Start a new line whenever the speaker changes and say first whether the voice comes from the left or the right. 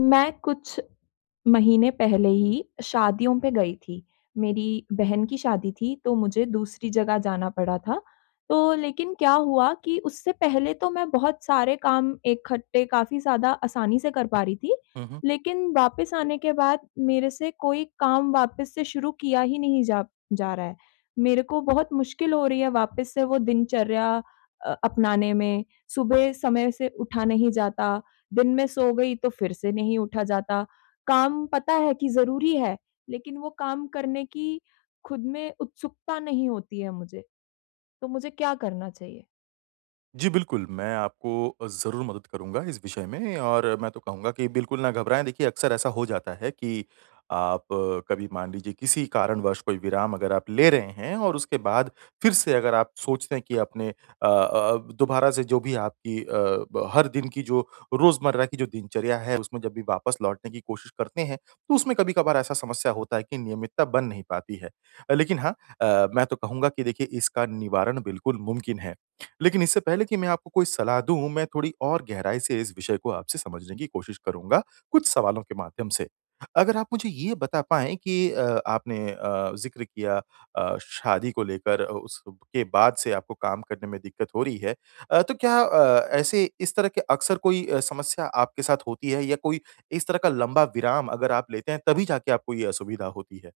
left: मैं कुछ महीने पहले ही शादियों पे गई थी। मेरी बहन की शादी थी, तो मुझे दूसरी जगह जाना पड़ा था। तो लेकिन क्या हुआ कि उससे पहले तो मैं बहुत सारे काम इकट्ठे काफ़ी ज़्यादा आसानी से कर पा रही थी,
right: हुँ, हुँ।
left: लेकिन वापस आने के बाद मेरे से कोई काम वापस से शुरू किया ही नहीं जा जा रहा है। मेरे को बहुत मुश्किल हो रही है वापस से वो दिनचर्या अपनाने में। सुबह समय से उठा नहीं जाता, दिन में सो गई तो फिर से नहीं उठा जाता। काम पता है कि ज़रूरी है, लेकिन वो काम करने की खुद में उत्सुकता नहीं होती है मुझे, तो मुझे क्या करना चाहिए?
right: जी, बिल्कुल, मैं आपको ज़रूर मदद करूँगा इस विषय में और मैं तो कहूँगा कि बिल्कुल ना घबराएँ। देखिए, अक्सर ऐसा हो जाता है कि आप कभी मान लीजिए किसी कारणवश कोई विराम अगर आप ले रहे हैं और उसके बाद फिर से अगर आप सोचते हैं कि अपने दोबारा से जो भी आपकी अ, ब हर दिन की जो रोज़मर्रा की जो दिनचर्या है, उसमें जब भी वापस लौटने की कोशिश करते हैं, तो उसमें कभी-कभार ऐसा समस्या होता है कि नियमितता बन नहीं पाती है। लेकिन हाँ मैं तो कहूँगा कि देखिए इसका निवारण बिल्कुल मुमकिन है। लेकिन इससे पहले कि मैं आपको कोई सलाह दूँ, मैं थोड़ी और गहराई से इस विषय को आपसे समझने की कोशिश करूँगा, कुछ सवालों के माध्यम से। अगर आप मुझे ये बता पाएँ कि आपने ज़िक्र किया शादी को लेकर उसके बाद से आपको काम करने में दिक्कत हो रही है। तो क्या ऐसे इस तरह के अक्सर कोई समस्या आपके साथ होती है या कोई इस तरह का लंबा विराम अगर आप लेते हैं, तभी जाके आपको ये असुविधा होती है?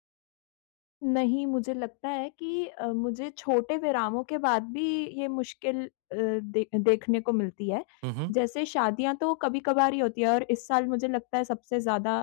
left: नहीं, मुझे लगता है कि मुझे छोटे विरामों के बाद भी ये मुश्किल अ, दे देखने को मिलती है।
right: हुँ, हुँ।
left: जैसे शादियाँ तो कभी-कभार ही होती है और इस साल मुझे लगता है सबसे ज़्यादा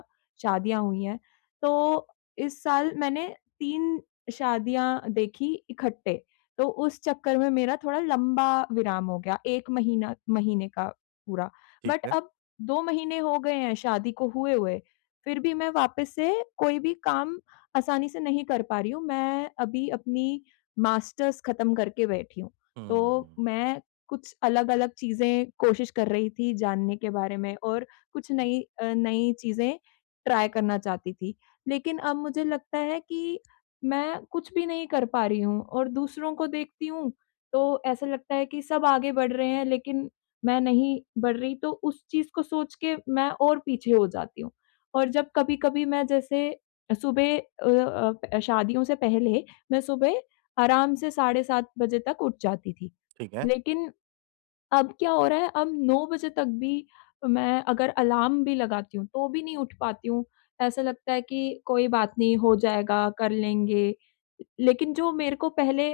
left: शादियाँ हुई हैं। तो इस साल मैंने 3 शादियाँ देखी इकट्ठे, तो उस चक्कर में मेरा थोड़ा लंबा विराम हो गया, 1 महीना, महीने का पूरा।
right: ठीक
left: बट
right: है।
left: अब 2 महीने हो गए हैं शादी को हुए हुए, फिर भी मैं वापस से कोई भी काम आसानी से नहीं कर पा रही हूँ। मैं अभी अपनी मास्टर्स खत्म करके बैठी हूँ। तो
right: हुँ,
left: मैं कुछ अलग-अलग चीज़ें कोशिश कर रही थी जानने के बारे में और कुछ नई चीज़ें ट्राई करना चाहती थी। लेकिन अब मुझे लगता है कि मैं कुछ भी नहीं कर पा रही हूँ और दूसरों को देखती हूँ, तो ऐसा लगता है कि सब आगे बढ़ रहे हैं, लेकिन मैं नहीं बढ़ रही, तो उस चीज़ को सोच के मैं और पीछे हो जाती हूँ। और जब कभी-कभी मैं जैसे सुबह अ अ, प शादियों से पहले मैं सुबह आराम से साढ़े 7 बजे तक उठ जाती थी।
right: ठीक है।
left: लेकिन अब क्या हो रहा है, अब 9 बजे तक भी मैं अगर अलार्म भी लगाती हूँ, तो भी नहीं उठ पाती हूँ। ऐसा लगता है कि कोई बात नहीं, हो जाएगा, कर लेंगे। लेकिन जो मेरे को पहले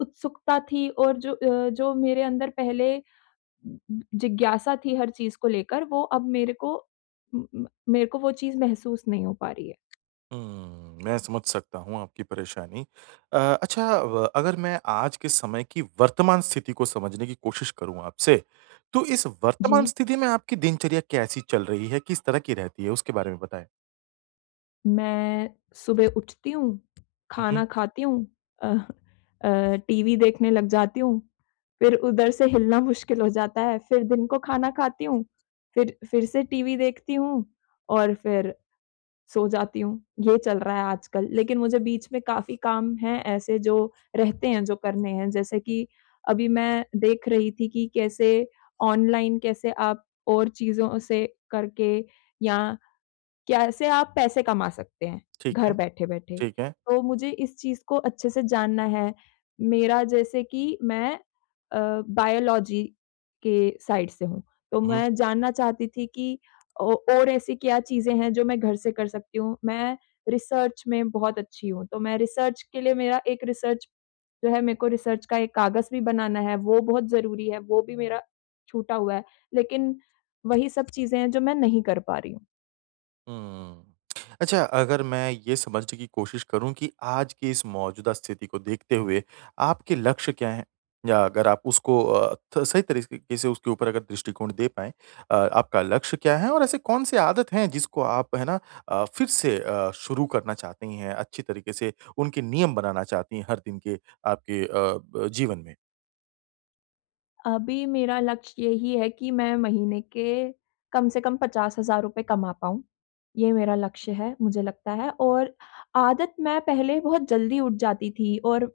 left: उत्सुकता थी और जो मेरे अंदर पहले जिज्ञासा थी हर चीज़ को लेकर, वो अब उम, मेरे को वो चीज़ महसूस नहीं हो पा रही है।
right: हुँ, मैं समझ सकता हूँ आपकी परेशानी। अच्छा व अगर मैं आज के समय की वर्तमान स्थिति को समझने की कोशिश करूँ आपसे, तो इस वर्तमान
left: जी।
right: स्थिति में आपकी दिनचर्या कैसी चल रही है? किस तरह की रहती है? उसके बारे में बताएँ।
left: मैं सुबह उठती हूँ,
right: हुँ, हुँ।
left: खाना खाती हूँ, अ टीवी देखने लग जाती हूँ, फिर उधर से हिलना मुश्किल हो जाता है, फिर दिन को खाना खाती हूँ, फिर से टीवी देखती हूँ और फिर सो जाती हूँ। ये चल रहा है आजकल, लेकिन मुझे बीच में काफ़ी काम हैं ऐसे जो रहते हैं, जो करने हैं। जैसे कि अभी मैं देख रही थी कि कैसे ऑनलाइन कैसे आप और चीज़ों से करके या कैसे आप पैसे कमा सकते हैं,
right: ठीक
left: घर
right: है,
left: बैठे-बैठे।
right: ठीक है।
left: तो मुझे इस चीज़ को अच्छे से जानना है। मेरा जैसे कि मैं अ, बायोलॉजी के साइड से हूँ, तो
right: हुँ।
left: मैं जानना चाहती थी कि औ और ऐसी क्या चीज़ें हैं जो मैं घर से कर सकती हूँ। मैं रिसर्च में बहुत अच्छी हूँ, तो मैं रिसर्च के लिए मेरा एक रिसर्च जो है मेरे को रिसर्च का एक कागज़ भी बनाना है, वो बहुत ज़रूरी है, वो भी मेरा छूटा हुआ है। लेकिन वही सब चीज़ें हैं जो मैं नहीं कर पा रही हूँ।
right: हुँ। अच्छा अगर मैं ये समझने की कोशिश करूँ कि आज की इस मौजूदा स्थिति को देखते हुए आपके लक्ष्य क्या हैं? या अगर आप उसको अ, थ सही तरीके से उसके ऊपर अगर दृष्टिकोण दे पाएँ आपका लक्ष्य क्या है? और ऐसे कौन-सी आदत हैं जिसको आप है ना फिर से शुरू करना चाहती हैं, अच्छी तरीके से उनके नियम बनाना चाहती हैं हर दिन के आपके अ, ब जीवन में?
left: अभी मेरा लक्ष्य यही है कि मैं महीने के कम से कम ₹50,000 कमा पाऊँ। ये मेरा लक्ष्य है, मुझे लगता है। और आदत, मैं पहले बहुत जल्दी उठ जाती थी और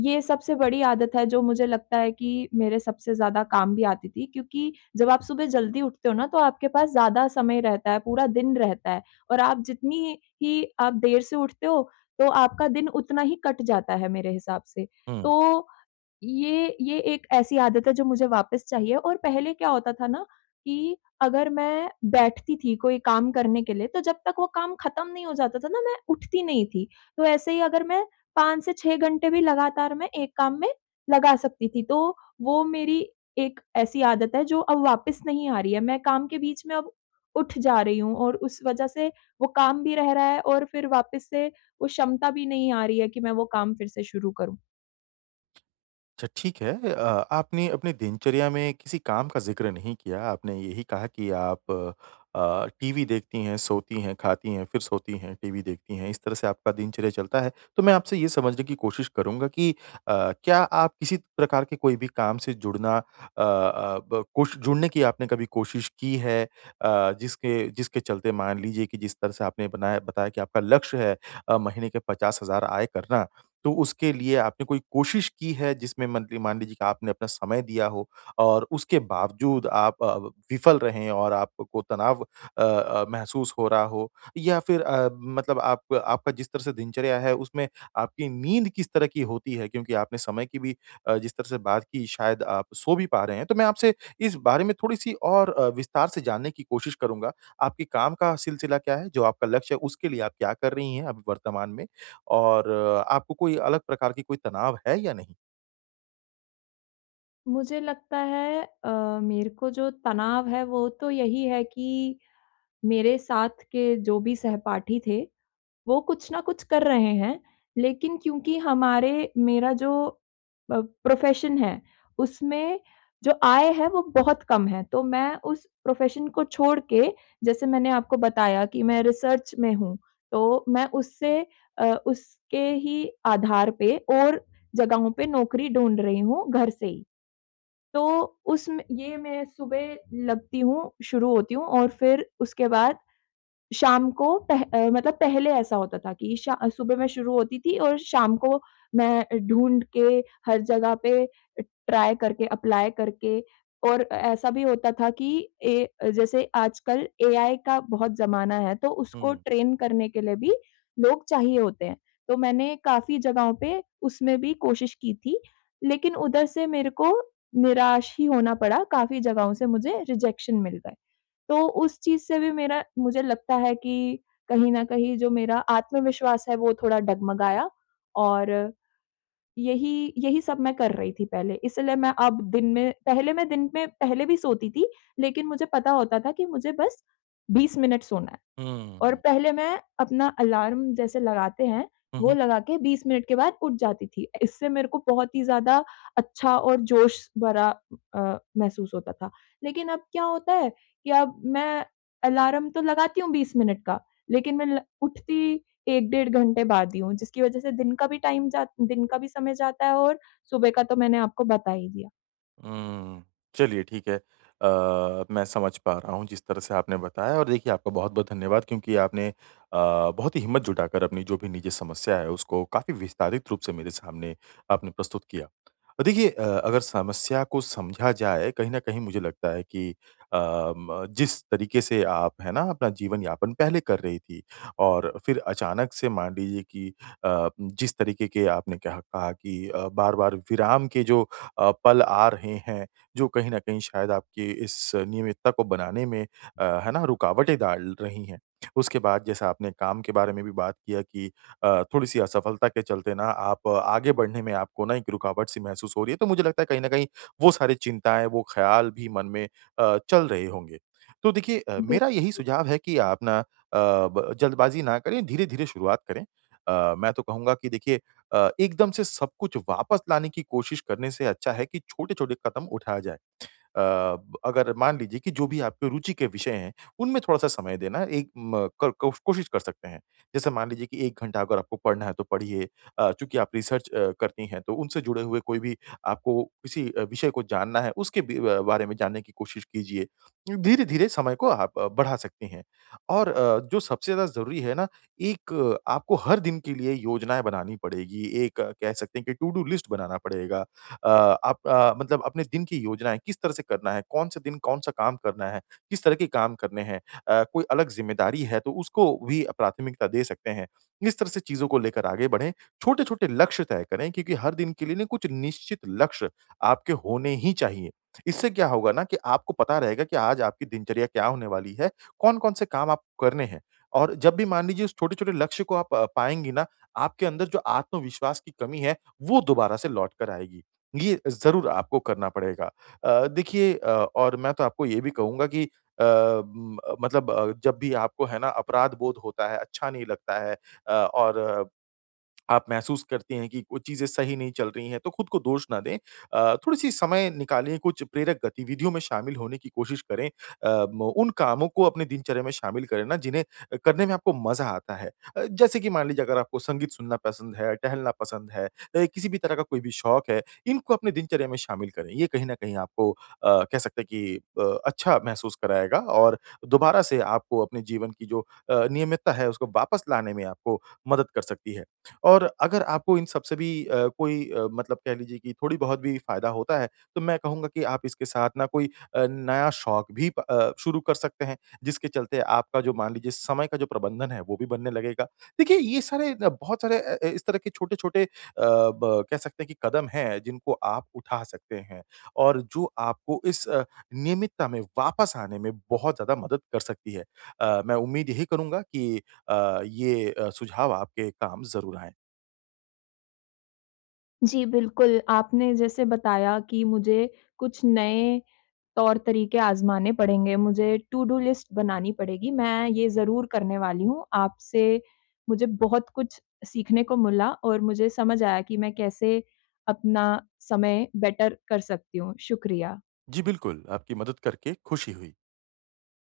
left: ये सबसे बड़ी आदत है जो मुझे लगता है कि मेरे सबसे ज़्यादा काम भी आती थी, क्योंकि जब आप सुबह जल्दी उठते हो ना तो आपके पास ज़्यादा समय रहता है, पूरा दिन रहता है और आप जितनी ही आप देर से उठते हो तो आपका दिन उतना ही कट जाता है मेरे हिसाब से।
right: हुँ।
left: तो ये एक ऐसी आदत है जो मुझे वापस चाहिए। और पहले क्या होता था ना कि अगर मैं बैठती थी कोई काम करने के लिए, तो जब तक वो काम खत्म नहीं हो जाता था ना, मैं उठती नहीं थी। तो ऐसे ही अगर मैं 5 से 6 घंटे भी लगातार मैं एक काम में लगा सकती थी। तो वो मेरी एक ऐसी आदत है जो अब वापस नहीं आ रही है। मैं काम के बीच में अब उठ जा रही हूँ और उस वजह से वो काम भी रह रहा है और फिर वापस से वो क्षमता भी नहीं आ रही है कि मैं वो काम फिर से शुरू करूँ।
right: अच्छा ठीक है। आपने अपनी दिनचर्या में किसी काम का ज़िक्र नहीं किया। आपने यही कहा कि आप टीवी देखती हैं, सोती हैं, खाती हैं, फिर सोती हैं, टीवी देखती हैं। इस तरह से आपका दिनचर्या चलता है। तो मैं आपसे ये समझने की कोशिश करूँगा कि क्या आप किसी प्रकार के कोई भी काम से जुड़ना अ अ, ब कोश जुड़ने की आपने कभी कोशिश की है? अ, जिसके जिसके चलते मान लीजिए कि जिस तरह से आपने बनाया बताया कि आपका लक्ष्य है महीने के 50,000 आय करना। तो उसके लिए आपने कोई कोशिश की है जिसमें मंथली मान लीजिए कि आपने अपना समय दिया हो और उसके बावजूद आप विफल रहे और आपको तनाव महसूस हो रहा हो या फिर मतलब आप आपका जिस तरह से दिनचर्या है उसमें आपकी नींद किस तरह की होती है क्योंकि आपने समय की भी जिस तरह से बात की शायद आप सो भी पा रहे हैं तो मैं आपसे इस बारे में थोड़ी सी और विस्तार से जानने की कोशिश करूंगा आपके काम का सिलसिला क्या है जो आपका लक्ष्य है उसके लिए आप क्या कर रही हैं अभी वर्तमान में और आपको कोई अलग प्रकार की कोई तनाव है या नहीं?
left: मुझे लगता है मेरे को जो तनाव है वो तो यही है कि मेरे साथ के जो भी सहपाठी थे वो कुछ ना कुछ कर रहे हैं। लेकिन क्योंकि हमारे मेरा जो प्रोफ़ेशन है उसमें जो आय है वो बहुत कम है। तो मैं उस प्रोफ़ेशन को छोड़ के, जैसे मैंने आपको बताया कि मैं रिसर्च में हूँ, तो मैं उसके ही आधार पे और जगहों पे नौकरी ढूँढ रही हूँ घर से ही। तो उसमें ये मैं सुबह लगती हूँ, शुरू होती हूँ और फिर उसके बाद शाम को मतलब पहले ऐसा होता था कि शा सुबह मैं शुरू होती थी और शाम को मैं ढूँढ के हर जगह पे ट्राई करके, अप्लाई करके। और ऐसा भी होता था कि ए जैसे आजकल एआई का बहुत ज़माना है, तो उसको
right: हुँ।
left: ट्रेन करने के लिए भी लोग चाहिए होते हैं। तो मैंने काफ़ी जगहों पे उसमें भी कोशिश की थी, लेकिन उधर से मेरे को निराश ही होना पड़ा, काफ़ी जगहों से मुझे रिजेक्शन मिल गए। तो उस चीज़ से भी मेरा मुझे लगता है कि कहीं न कहीं जो मेरा आत्मविश्वास है वो थोड़ा डगमगाया। और यही यही सब मैं कर रही थी पहले। इसलिए मैं दिन में पहले भी सोती थी, लेकिन मुझे पता होता था कि मुझे बस 20 मिनट सोना है।
right: हुँ, हुँ,
left: और
right: हुँ,
left: पहले मैं अपना अलार्म, जैसे लगाते हैं, वो
right: हुँ,
left: लगा के 20 मिनट के बाद उठ जाती थी। इससे मेरे को बहुत ही ज़्यादा अच्छा और जोश भरा महसूस होता था। लेकिन अब क्या होता है कि अब मैं अलार्म तो लगाती हूँ 20 मिनट का, लेकिन मैं ल उठती 1 डेढ़ घंटे बाद ही हूँ, जिसकी वज़ह से दिन का भी समय जाता है और सुबह का तो मैंने आपको बता ही दिया।
right: हुँ। चलिए ठीक है। मैं समझ पा रहा हूँ जिस तरह से आपने बताया और देखिए आपका बहुत-बहुत धन्यवाद क्योंकि आपने बहुत ही हिम्मत जुटाकर अपनी जो भी निजी समस्या है उसको काफ़ी विस्तारित रूप से मेरे सामने आपने प्रस्तुत किया। देखिए अगर समस्या को समझा जाए कहीं न कहीं मुझे लगता है कि अ, म जिस तरीके से आप है ना अपना जीवन-यापन पहले कर रही थी और फिर अचानक से मान लीजिए कि जिस तरीके के आपने कहा कहा कि बार-बार विराम के जो पल आ रहे हैं, जो कहीं न कहीं शायद आपकी इस नियमितता को बनाने में है ना, रुकावटें डाल रही हैं। उसके बाद जैसा आपने काम के बारे में भी बात किया कि थोड़ी-सी असफलता के चलते ना आप आगे बढ़ने में आपको ना एक रुकावट-सी महसूस हो रही है, तो मुझे लगता है कहीं न कहीं वो सारी चिंताएँ, वो ख़्याल भी मन में चल रहे होंगे। तो देखिए
left: बि
right: मेरा यही सुझाव है कि आप ना अ, ब जल्दबाज़ी ना करें, धीरे-धीरे शुरुआत करें। मैं तो कहूँगा कि देखिए एकदम से सब कुछ वापस लाने की कोशिश करने से अच्छा है कि छोटे-छोटे कदम उठाया जाए। अ, अगर मान लीजिए कि जो भी आपके रुचि के विषय हैं, उनमें थोड़ा-सा समय देना एक म क को कोशिश कर सकते हैं। जैसे मान लीजिए कि 1 घंटा अगर आपको पढ़ना है तो पढ़िए चूँकि आप रिसर्च करती हैं तो उनसे जुड़े हुए कोई भी आपको किसी विषय को जानना है उसके बारे में जानने की कोशिश कीजिए। धीरे-धीरे समय को आप बढ़ा सकती हैं। और जो सबसे ज़्यादा ज़रूरी है ना, एक आपको हर दिन के लिए योजनाएँ बनानी पड़ेगी, एक कह सकते हैं कि टू-डू लिस्ट बनाना पड़ेगा। आप मतलब अपने दिन की योजनाएँ किस तरह से करना है? कौन से दिन कौन सा काम करना है? किस तरह के काम करने हैं? कोई अलग ज़िम्मेदारी है तो उसको भी प्राथमिकता दे सकते हैं। इस तरह से चीज़ों को लेकर आगे बढ़ें, छोटे-छोटे लक्ष्य तय करें क्योंकि हर दिन के लिए ना कुछ निश्चित लक्ष्य आपके होने ही चाहिए। इससे क्या होगा ना कि आपको पता रहेगा कि आज आपकी दिनचर्या क्या होने वाली है, कौन-कौन से काम आप करने हैं। और जब भी मान लीजिए उस छोटे-छोटे लक्ष्य को आप पाएँगी ना, आपके अंदर जो आत्मविश्वास की कमी है, वो दोबारा से लौट कर आएगी। ये ज़रूर आपको करना पड़ेगा। देखिए और मैं तो आपको ये भी कहूँगा कि अ, म मतलब जब भी आपको है ना अपराध बोध होता है, अच्छा नहीं लगता है और आप महसूस करते हैं कि कुछ चीज़ें सही नहीं चल रही हैं, तो खुद को दोष ना दें। थोड़ी-सी समय निकालिए, कुछ प्रेरक गतिविधियों में शामिल होने की कोशिश करें। अ, म उन कामों को अपने दिनचर्या में शामिल करें ना, जिन्हें करने में आपको मज़ा आता है। जैसे कि मान लीजिए अगर आपको संगीत सुनना पसंद है, टहलना पसंद है, किसी भी तरह का कोई भी शौक है, इनको अपने दिनचर्या में शामिल करें। ये कहीं न कहीं आपको कह सकते हैं कि अच्छा महसूस कराएगा और दोबारा से आपको अपने जीवन की जो नियमितता है, उसको वापस लाने में आपको मदद कर सकती है। और अगर आपको इन सब से भी कोई मतलब कह लीजिए कि थोड़ी बहुत भी फ़ायदा होता है, तो मैं कहूँगा कि आप इसके साथ ना कोई नया शौक भी शुरू कर सकते हैं, जिसके चलते आपका जो मान लीजिए समय का जो प्रबंधन है, वो भी बनने लगेगा। देखिए, ये सारे न बहुत सारे इस तरह के छोटे-छोटे अ, ब कह सकते हैं कि कदम हैं, जिनको आप उठा सकते हैं और जो आपको इस नियमितता में वापस आने में बहुत ज़्यादा मदद कर सकती है। मैं उम्मीद यही करूँगा कि ये सुझाव आपके काम ज़रूर आएँ।
left: जी, बिल्कुल, आपने जैसे बताया कि मुझे कुछ नए तौर-तरीके आज़माने पड़ेंगे, मुझे टू डू लिस्ट बनानी पड़ेगी, मैं ये ज़रूर करने वाली हूँ। आपसे मुझे बहुत कुछ सीखने को मिला और मुझे समझ आया कि मैं कैसे अपना समय बेटर कर सकती हूँ। शुक्रिया।
right: जी बिल्कुल, आपकी मदद करके खुशी हुई।